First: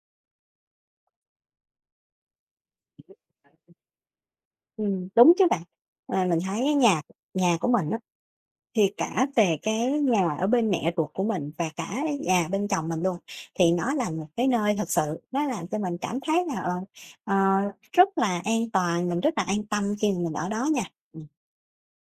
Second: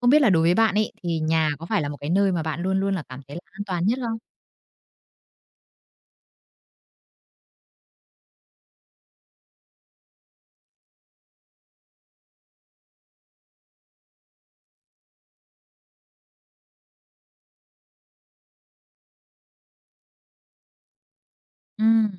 Không biết là đối với bạn ấy, thì nhà có phải là một cái nơi mà bạn luôn luôn là cảm thấy là an toàn nhất không? Đúng chứ bạn. Mà mình thấy á nhà nhà của mình á, thì cả về cái nhà ở bên mẹ ruột của mình và cả nhà bên chồng mình luôn, thì nó là một cái nơi thực sự nó làm cho mình cảm thấy là, ờ, rất là an toàn, mình rất là an tâm khi mà mình ở đó nha. Ừm,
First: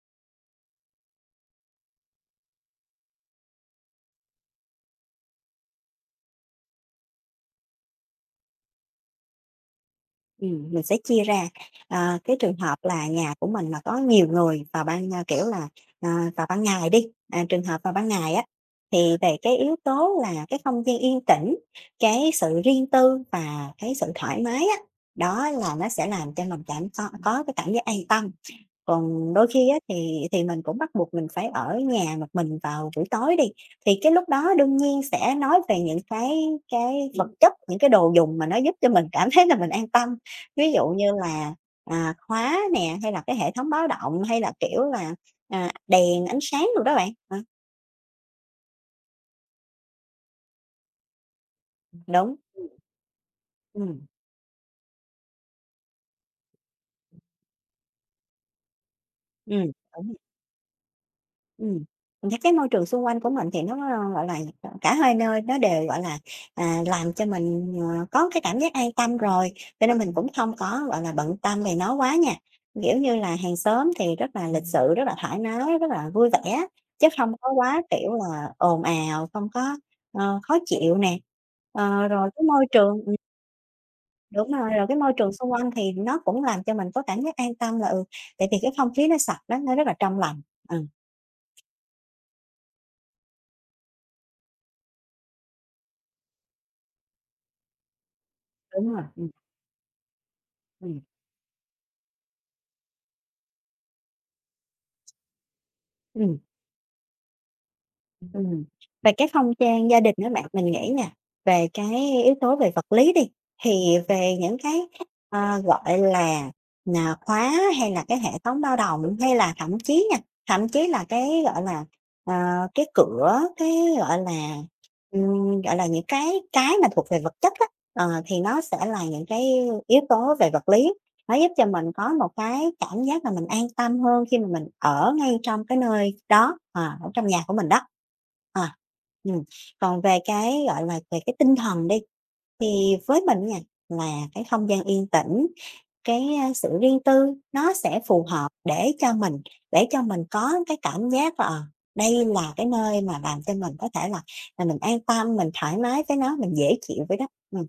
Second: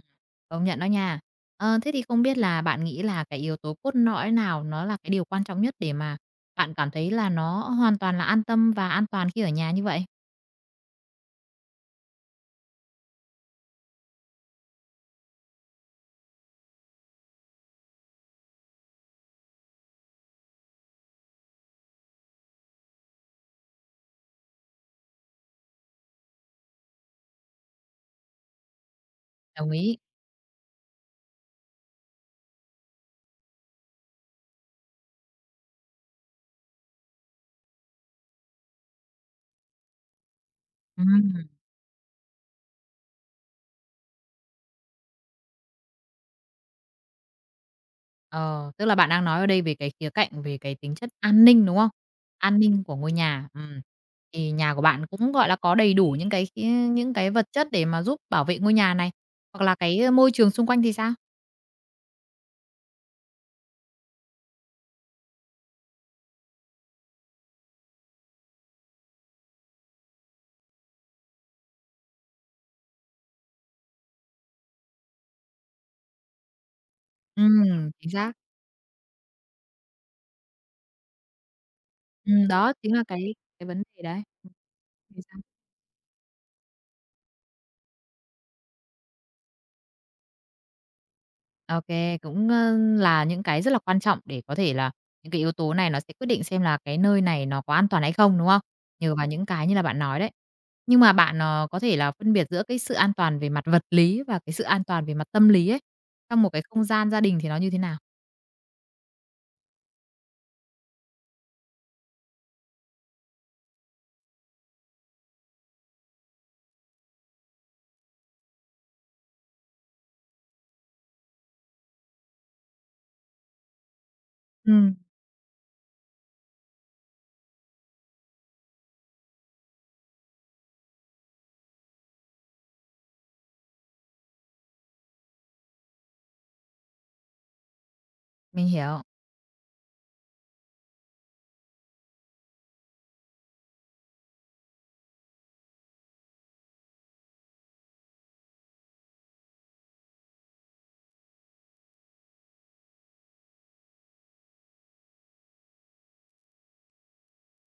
công nhận đó nha. Thế thì không biết là bạn nghĩ là cái yếu tố cốt lõi nào nó là cái điều quan trọng nhất để mà bạn cảm thấy là nó hoàn toàn là an tâm và an toàn khi ở nhà như vậy? Mình sẽ chia ra, cái trường hợp là nhà của mình mà có nhiều người vào ban, kiểu là, ờ, vào ban ngày đi, à, trường hợp vào ban ngày á, thì về cái yếu tố là cái không gian yên tĩnh, cái sự riêng tư và cái sự thoải mái á, đó là nó sẽ làm cho mình cảm có cái cảm giác an tâm. Còn đôi khi Đồng á, ý. thì mình cũng bắt buộc mình phải ở nhà một mình vào buổi tối đi, thì cái lúc đó đương nhiên sẽ nói về những cái vật chất, những cái đồ dùng mà nó giúp cho mình cảm thấy là mình an tâm. Ví dụ như Ừm, là, à, khóa nè, hay là cái hệ thống báo động, hay là, kiểu là, à, đèn, ánh sáng đồ đó bạn. Ờ, ờ, Tức là bạn đang nói ở đây về cái khía cạnh về cái tính chất an ninh, đúng không? đúng, An ninh của ngôi nhà. ừm, Thì nhà của bạn cũng, gọi là, có đầy đủ những cái vật chất để mà giúp bảo vệ ngôi nhà này. ừm, Hoặc là cái đúng. môi trường xung quanh thì sao? Ừm, những cái môi trường xung quanh của mình thì nó, ơ, gọi là, cả hai nơi nó đều, gọi là, à, làm cho mình, có cái cảm giác an tâm rồi, cho nên mình cũng không có, gọi là, bận tâm về nó quá nha. Kiểu như là, hàng xóm thì rất là lịch sự, rất là thoải mái, rất là vui vẻ, chứ không có quá, Chính kiểu xác. là, ồn ào, không có, khó chịu nè. Ờ, rồi cái môi Đó chính trường là cái vấn đề đấy. đúng rồi, rồi cái môi Thì trường sao? xung quanh thì nó cũng làm cho mình có cảm giác an tâm là, ừ, tại vì cái không khí nó sạch đó, nó rất là trong lành. Ừ, Ô kê, là những cái rất là quan trọng để có thể là những cái yếu tố này nó sẽ quyết định xem là cái nơi này nó có an toàn hay không, đúng không? đúng rồi, Nhờ vào những cái như là bạn nói đấy. ừm. Nhưng mà bạn có thể là phân biệt giữa cái sự an toàn về mặt vật lý và cái sự an toàn về mặt tâm lý ấy, Ừm, trong một cái không gian gia đình thì nó như thế nào? ừm. Về cái không gian gia đình á bạn, mình nghĩ nè, về cái yếu tố về vật lý đi, thì về những cái, ờ, gọi là, à, khóa hay là cái hệ thống bao đồng, hay là thậm chí nha, thậm chí là cái, gọi là, ờ, cái cửa, cái, gọi là, Ừm, gọi là, những cái mà thuộc về vật chất á, thì nó sẽ là những cái yếu tố về vật lý. Nó giúp cho mình có một cái cảm giác là mình an tâm hơn khi mà mình ở ngay trong cái nơi đó, à, ở trong nhà của mình đó. Ờ, mình hiểu. ừm, còn về cái, gọi là, về cái tinh thần đi, thì với mình nha, là cái không gian yên tĩnh, cái, a, sự riêng tư nó sẽ phù hợp để cho mình có cái cảm giác là, ờ, đây là cái nơi mà làm cho mình có thể là mình an tâm, mình thoải mái với nó, mình dễ chịu với đó.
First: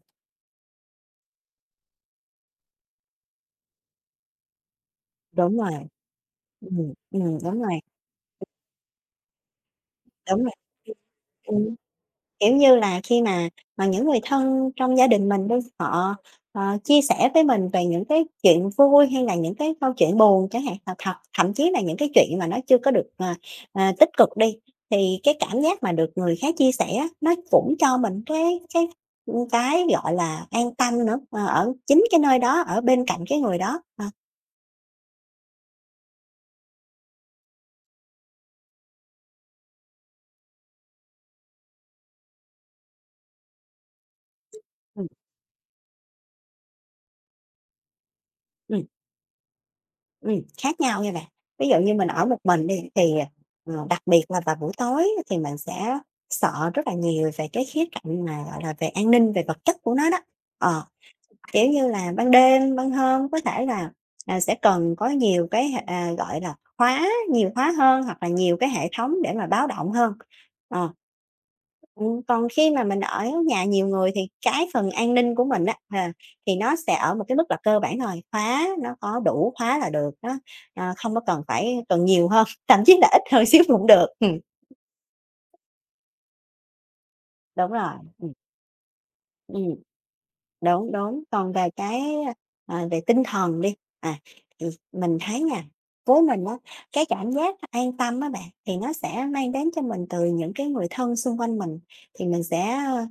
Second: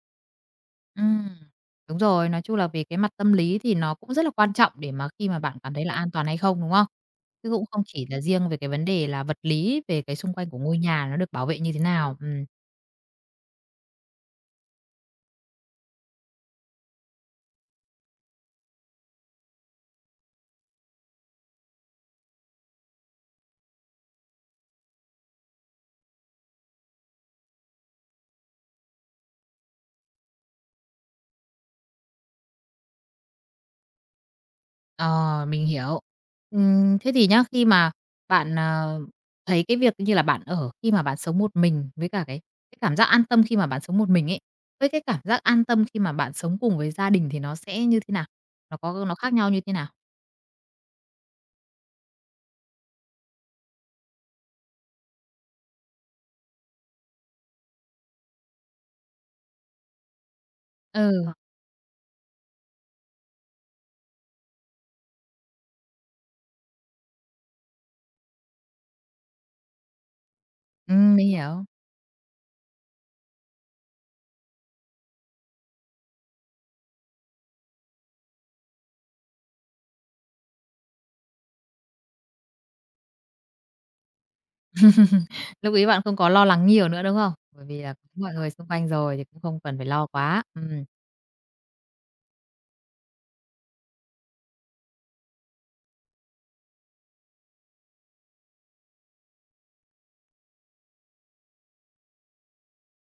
Ừm, đúng rồi, nói chung là về cái mặt tâm lý thì nó cũng rất là quan trọng để mà khi mà Đúng bạn rồi. cảm thấy là an toàn hay không, đúng không? Chứ Đúng cũng rồi, không chỉ là riêng về cái vấn đề là vật lý về cái xung đúng quanh rồi. của ngôi nhà nó được bảo vệ như Ừm, thế nào. Kiểu như là, khi mà những người thân trong gia đình mình đi, họ, ờ, chia sẻ với mình về những cái chuyện vui hay là những cái câu chuyện buồn chẳng hạn, hoặc thậm thậm chí là những cái chuyện mà nó chưa có được, tích cực đi, thì cái cảm giác mà được người khác chia sẻ á, nó cũng cho mình ưm, cái, gọi là, an tâm nữa, ờ, ở chính cái nơi đó, ở bên cạnh cái người đó. Ờ, Ờ, mình hiểu. Ừm, thế thì nhá, khi mà bạn thấy cái việc như là bạn ở khi mà bạn sống một mình với cả cái cảm giác an tâm khi mà bạn sống một mình ấy, với cái ừm, cảm giác an tâm khi mà bạn sống cùng với gia đình thì nó sẽ như thế nào? Nó ừm. có nó khác nhau như thế nào? Khác nhau nha bạn. Ví dụ như mình ở một mình đi thì, ờ, đặc biệt là vào buổi tối thì mình sẽ sợ rất là nhiều về cái khía cạnh mà, gọi là, về an ninh, về vật chất của nó đó. Ờ, Ừ, ờ. kiểu như là, ban đêm, ban hôm có thể là, à, sẽ cần có nhiều cái hệ à, gọi là, khóa, nhiều khóa hơn hoặc là nhiều cái hệ thống để mà báo động hơn. Ờ. Mình hiểu. Còn khi mà mình ở nhà nhiều người thì cái phần an ninh của mình á, ờ, thì nó sẽ ở một cái mức là cơ bản rồi, khóa nó có đủ khóa là được, nó, ờ, không có cần phải cần nhiều hơn, thậm chí là ít hơn xíu cũng được. Lúc ấy bạn không có lo lắng nhiều nữa, đúng không? Bởi Đúng vì là rồi, có ừm, mọi người xung quanh rồi thì cũng không ừm, cần phải lo quá. Đúng, đúng. Còn về cái, ờ, về tinh thần đi, à, thì mình thấy nha, với mình á, cái cảm giác an tâm á bạn, thì nó sẽ mang đến cho mình từ những cái người thân xung quanh mình, thì mình sẽ ờ,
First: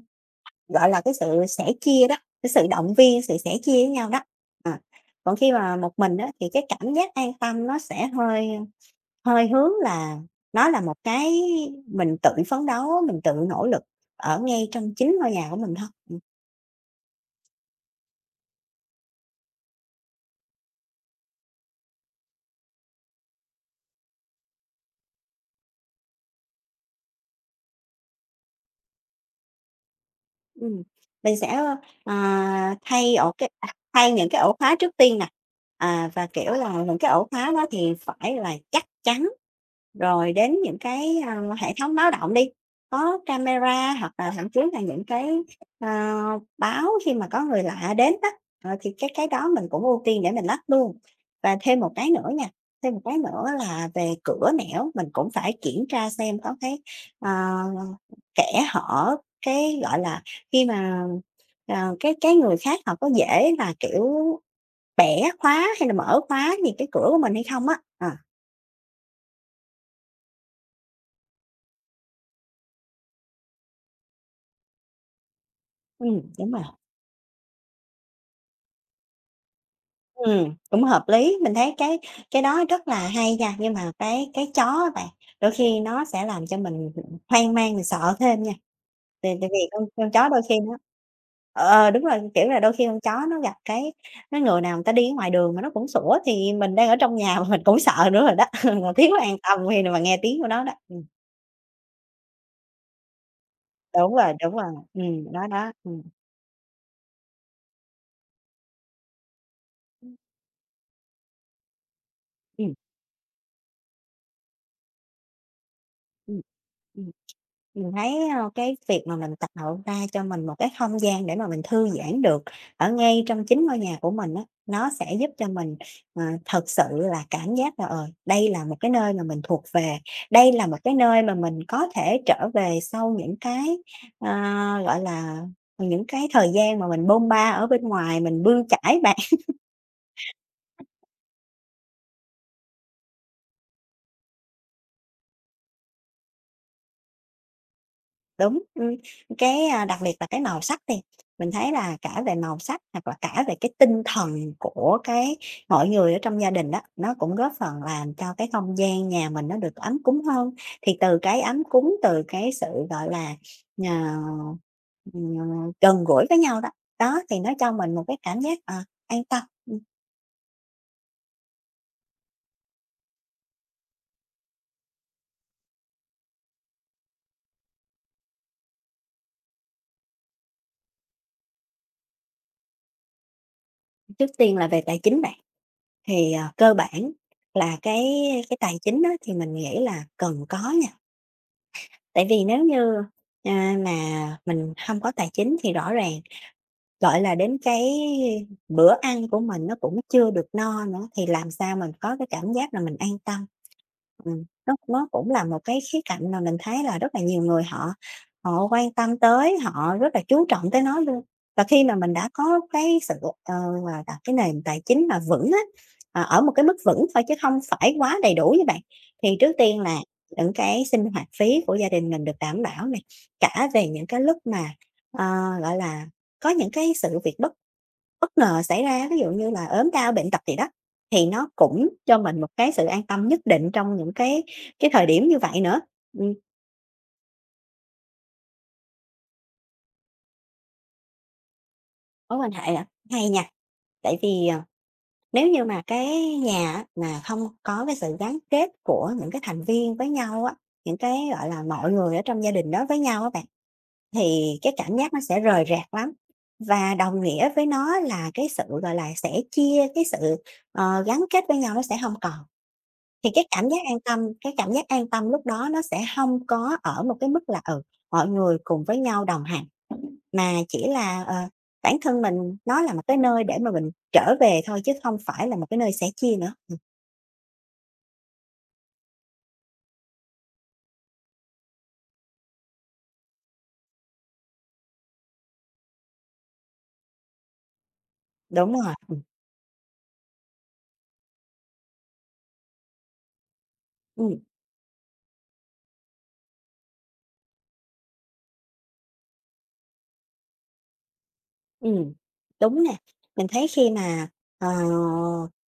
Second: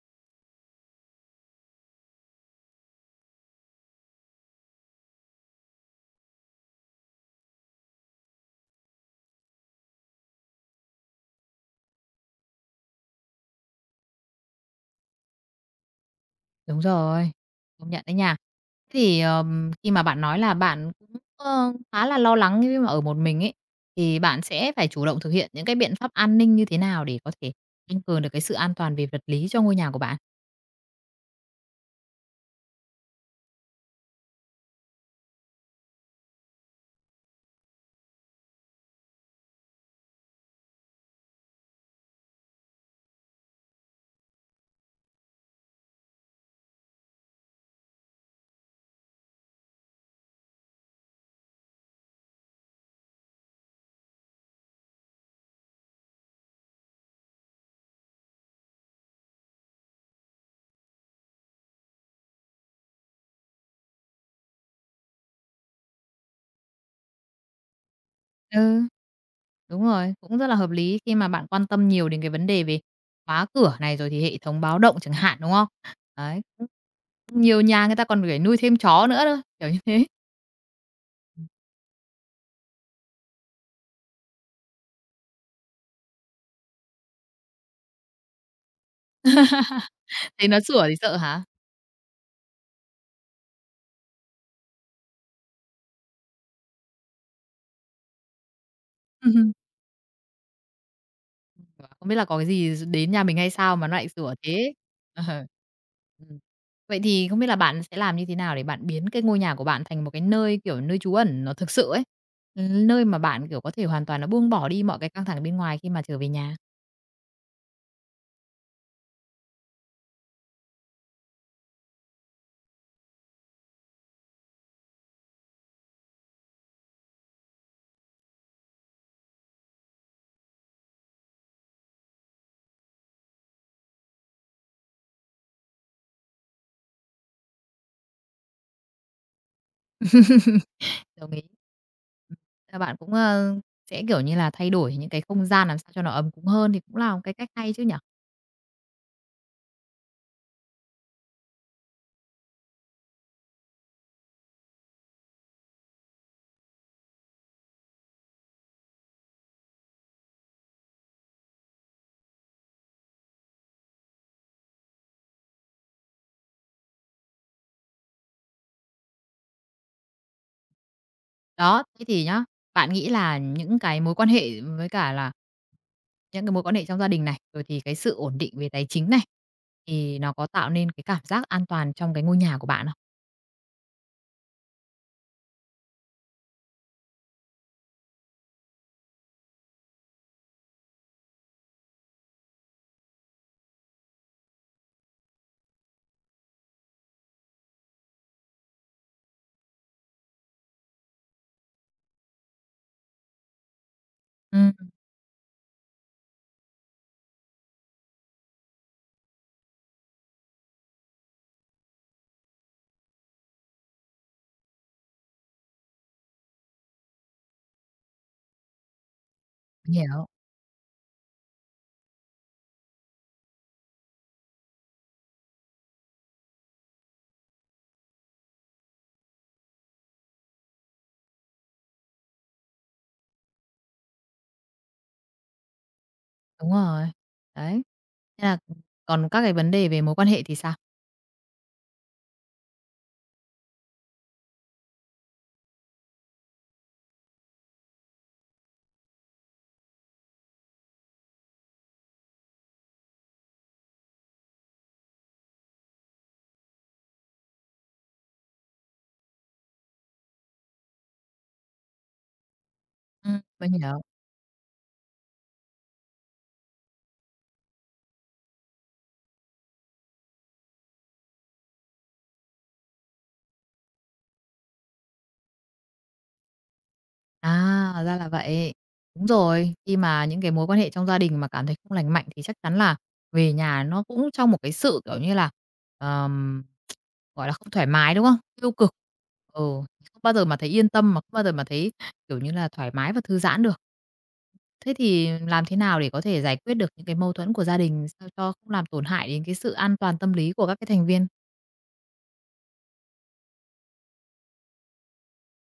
gọi là, cái sự sẻ chia đó, cái sự động viên, sự sẻ chia với nhau đó. À, còn khi mà một mình đó thì cái cảm giác an tâm nó sẽ hơi hơi hướng là nó là một cái mình tự phấn đấu, mình tự nỗ lực ở ngay trong chính ngôi nhà của mình thôi. Ừ. Đúng rồi, công nhận đấy nha. Thế thì, khi mà bạn nói là bạn cũng, ơ, khá là lo lắng khi mà ở một mình ấy, thì bạn sẽ phải chủ động thực hiện những cái biện pháp an ninh như thế nào để có thể tăng cường được cái sự an toàn về vật lý cho ngôi nhà của bạn? Ừm, mình sẽ, à, thay ổ cái à, thay những cái ổ khóa trước tiên nè, à, và, kiểu là, những cái ổ khóa đó thì phải là chắc chắn, rồi đến những cái, a, hệ thống báo động đi, có camera hoặc là thậm chí là những cái, ờ, báo khi mà có người lạ đến á, ờ, thì cái đó mình cũng ưu tiên để mình lắp luôn. Và thêm một cái nữa nha, thêm một cái nữa là về cửa nẻo mình cũng phải kiểm tra xem có cái, ờ, kẽ hở, cái, gọi là khi mà, ờ, cái người khác họ có dễ là, kiểu, bẻ khóa hay là mở khóa gì cái cửa của mình hay không á. Ờ. Ừ. Đúng rồi, cũng rất là hợp lý khi mà bạn quan tâm nhiều đến cái vấn đề về khóa cửa này, rồi thì hệ thống báo động chẳng hạn, đúng không? Đấy, đúng rồi. nhiều nhà người ta còn phải nuôi thêm chó nữa đó, kiểu như thế. Cũng hợp lý, mình thấy cái đó rất là hay nha, nhưng mà cái chó á bạn, đôi khi nó sẽ làm cho mình, hoang mang, mình sợ thêm nha, tại tại vì con chó đôi Thấy nó khi nó sủa thì sợ hả? ờ, ờ, đúng rồi, kiểu là, đôi khi con chó nó gặp cái người nào người ta đi ngoài đường mà nó cũng sủa thì mình đang ở trong nhà mà mình cũng sợ nữa rồi đó, mà thiếu an tâm khi mà nghe tiếng của nó đó. Bảo, không biết là có cái gì đến nhà mình hay sao mà nó lại sủa Đúng rồi, thế? Ờ. Đó, đó, Ừm. Vậy thì không biết là bạn sẽ làm như thế nào để bạn biến cái ngôi nhà của bạn thành một cái nơi, kiểu, nơi trú ẩn nó thực sự ấy? Ừm, Nơi mà bạn, kiểu, có thể hoàn toàn nó buông bỏ đi mọi cái căng thẳng bên ngoài khi mà trở về ừm, nhà? ừm, mình thấy, ơ, cái việc mà mình tạo ra cho mình một cái không gian để mà mình thư giãn được ở ngay trong chính ngôi nhà của mình á, nó sẽ giúp cho mình, ờ, thật sự là cảm giác là, ờ, đây là một cái nơi mà mình thuộc về, đây là một cái nơi mà mình có thể trở về sau những cái, ờ, gọi là, những cái thời gian mà mình bôn ba ở bên ngoài, mình bươn chải bạt. Đồng ý. Ừm, bạn cũng sẽ, kiểu như là, thay đổi những cái không gian làm sao cho nó ấm cúng hơn thì cũng là một cái cách hay chứ nhỉ? Đúng, cái, a, đặc biệt là cái màu sắc đi, mình thấy là cả về màu sắc hoặc là cả về cái tinh thần của cái mọi người ở trong gia đình đó, nó cũng góp phần làm cho cái không gian nhà mình nó được ấm cúng hơn. Thì từ cái ấm cúng, từ cái sự, gọi là, ờ, ừm, gần gũi với nhau đó, đó, thì nó cho mình một cái cảm giác, ờ, an tâm. Đó, thế thì nhá, bạn nghĩ là những cái mối quan hệ với cả là những cái mối quan hệ trong gia đình này, rồi thì cái sự ổn định về tài chính này, thì nó có tạo nên cái cảm giác an toàn trong cái ngôi nhà của bạn không? Trước tiên là về tài chính bạn, thì, ờ, cơ bản là cái tài chính á thì mình nghĩ là cần có. Tại vì nếu như, à, mà mình không có tài chính thì rõ ràng gọi là, đến cái bữa ăn của mình nó cũng chưa được no nữa, thì làm sao mình có cái cảm giác là mình an tâm. Ừm, nó cũng là một cái khía cạnh mà mình thấy là rất là nhiều người họ họ quan tâm tới, họ rất là chú trọng tới nó luôn. Và khi mà mình đã có cái sự, ờ, là đặt cái nền tài chính mà vững á, à, ở một cái mức vững thôi chứ không phải quá đầy đủ như bạn, thì trước tiên mình là hiểu, những cái sinh hoạt phí của gia đình mình được đảm bảo này cả về những cái lúc mà, ờ, gọi là, có những cái sự việc bất bất ngờ xảy ra, ví dụ như là ốm đau, bệnh tật gì đó, thì nó cũng cho mình một cái sự an tâm nhất định trong những cái thời điểm như vậy nữa. Ừm, đúng rồi. Đấy, thế là còn các cái vấn đề về mối quan hệ thì sao? mối quan hệ à, hay nha, tại vì, ờ, nếu như mà cái nhà á mà không có cái sự gắn kết của những cái thành viên với nhau á, những cái, gọi là, mọi người ở trong gia đình đó với nhau á bạn, thì cái cảm giác nó sẽ rời rạc lắm. Và đồng nghĩa với nó là cái sự, gọi là, sẽ chia, cái sự, ờ, gắn kết với nhau nó sẽ không còn. Thì Mình hiểu. Cái cảm giác an tâm lúc đó nó sẽ hông có ở một cái mức là, ừ, mọi người cùng với nhau đồng hành, mà chỉ là, ờ, bản thân mình nó là một cái nơi để mà mình trở về thôi chứ không phải là một cái nơi sẻ chia nữa. À, ra là vậy. Đúng rồi, khi mà những cái mối quan hệ trong gia đình mà cảm thấy không lành mạnh thì chắc chắn là về nhà nó cũng trong một cái sự, kiểu như là, ờm, gọi là, không thoải mái, đúng không? Tiêu Đúng cực. rồi, Ừ, không bao giờ mà thấy yên tâm, mà không bao giờ mà thấy, kiểu như là, thoải mái và thư giãn được. ừm, Thế thì làm thế nào để có thể giải quyết được những cái mâu thuẫn của gia đình sao cho không làm tổn hại đến cái sự an toàn tâm lý của các cái thành viên? ừm, đúng nè. Mình thấy khi mà, ờ,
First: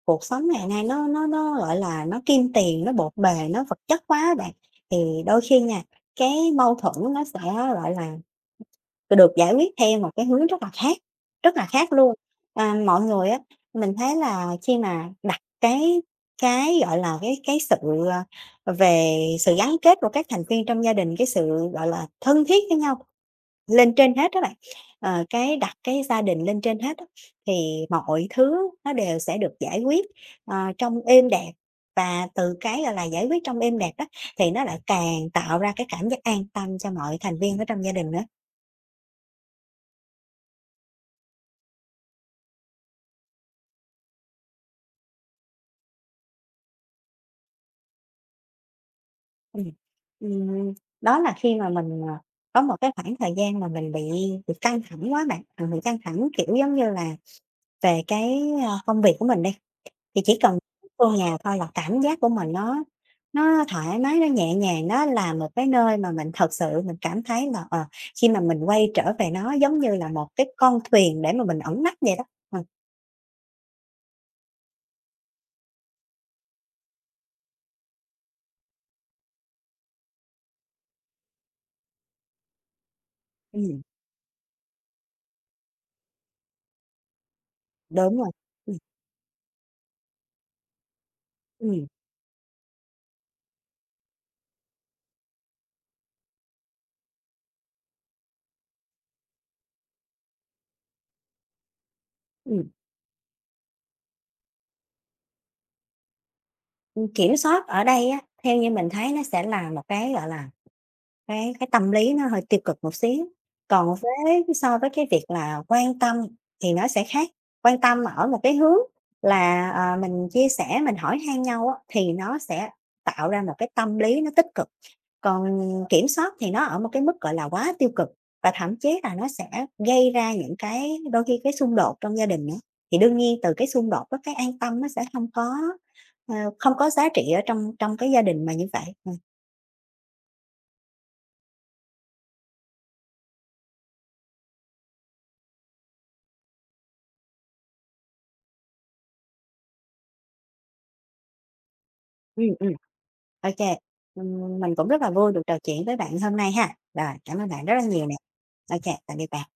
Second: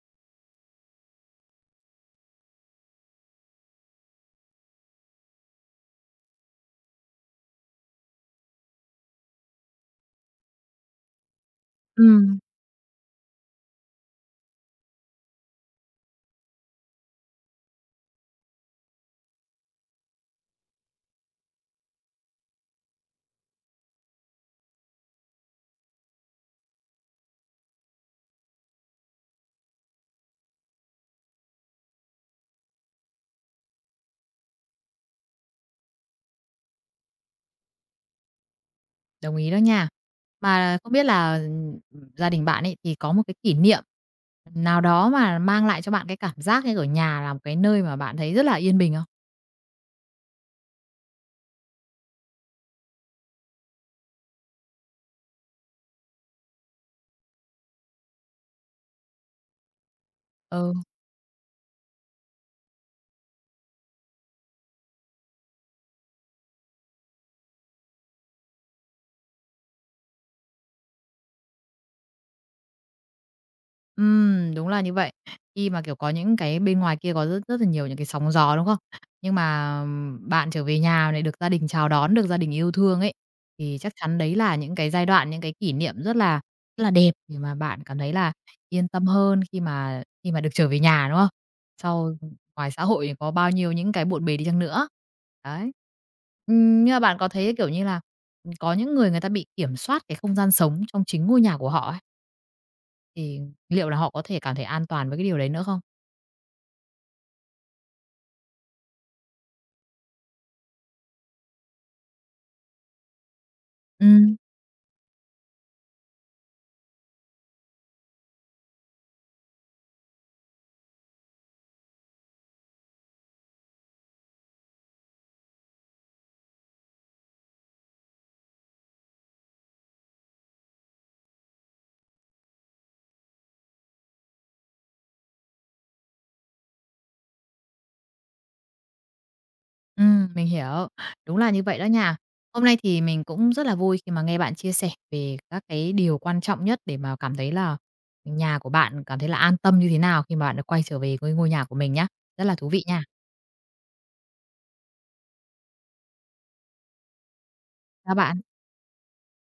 cuộc sống ngày nay nó gọi là, nó kim tiền, nó bộn bề, nó vật chất quá á bạn, thì đôi khi nha, cái mâu thuẫn nó sẽ, gọi là được giải quyết theo một cái hướng rất là khác luôn. Ừm. À, mọi người á, mình thấy là khi mà đặt gọi là, cái sự, ờ, về sự gắn kết của các thành viên trong gia đình, cái sự, gọi là, thân thiết với nhau lên trên hết á bạn, ờ, cái đặt cái gia đình lên trên hết á, thì mọi thứ nó đều sẽ được giải quyết, ờ, trong êm đẹp và từ cái, gọi là, giải quyết trong êm đẹp đó, thì nó lại càng tạo ra cái cảm giác an tâm cho mọi thành viên ở trong gia đình nữa. Đồng ý đó nha. Mà không biết là, gia đình bạn ấy thì có một cái kỷ niệm nào đó mà mang lại cho bạn cái cảm giác như ở nhà là một cái nơi mà bạn thấy rất là yên bình không? Ừm, ừm, đó là khi mà mình, ờ, có một cái khoảng thời gian mà mình bị căng thẳng quá bạn, mình bị căng thẳng, kiểu, giống như là, về cái, ơ, công việc của mình đi, thì chỉ cần Ừ. vô nhà thôi là cảm giác của mình nó thoải mái, nó nhẹ nhàng, nó là một cái nơi mà mình thật sự mình cảm thấy là, ờ, khi mà mình quay trở về nó giống như là một cái con thuyền để mà mình ẩn nấp vậy đó. Ờ, đúng là như vậy. Khi mà, kiểu, có những cái bên ngoài kia có rất rất là nhiều những cái sóng gió, đúng không? Nhưng mà bạn trở về nhà này, được gia đình chào đón, được gia đình yêu thương ấy, thì ừm, chắc chắn đấy là những cái giai đoạn, những cái kỷ niệm rất là đẹp để mà bạn cảm thấy đúng rồi, là ừm, yên tâm hơn khi mà được trở về nhà, đúng không? ừm, Sau ngoài xã hội có bao nhiêu những cái bộn bề đi chăng nữa. Đấy. Nhưng mà bạn có thấy, kiểu như là, có những người người ta bị kiểm soát cái không gian sống trong chính ngôi nhà của họ ừm, thì liệu là họ có thể cảm thấy an toàn với cái điều đấy nữa không? kiểm soát ở đây á, theo như mình thấy nó sẽ là một cái, gọi là cái tâm lý nó hơi tiêu cực một xíu, còn Ừm. với so với cái việc là quan tâm thì nó sẽ khác, quan tâm ở một cái hướng là, ờ, mình chia sẻ, mình hỏi han nhau á, thì nó sẽ tạo ra một cái tâm lý nó tích cực, còn kiểm soát thì nó ở một cái mức, gọi là, quá tiêu cực và thậm chí là nó sẽ gây ra những cái đôi khi cái xung đột trong gia đình nữa. Thì đương nhiên từ cái xung đột đó cái an tâm nó sẽ không có, ờ, không có giá trị ở trong trong cái gia đình mà như vậy. Ừ Mình hiểu, đúng là như vậy đó nha. Hôm nay thì mình cũng rất là vui khi mà nghe bạn chia sẻ về các cái điều quan trọng nhất để mà cảm thấy là nhà của bạn cảm thấy là an tâm như thế nào khi mà bạn đã quay trở về với ngôi nhà của mình nhá. ừ. Rất là thú vị nha. OK, mình cũng rất là vui được trò chuyện với bạn hôm nay ha. Rồi, cảm ơn bạn rất là nhiều Các nè. bạn. OK, tạm biệt bạn.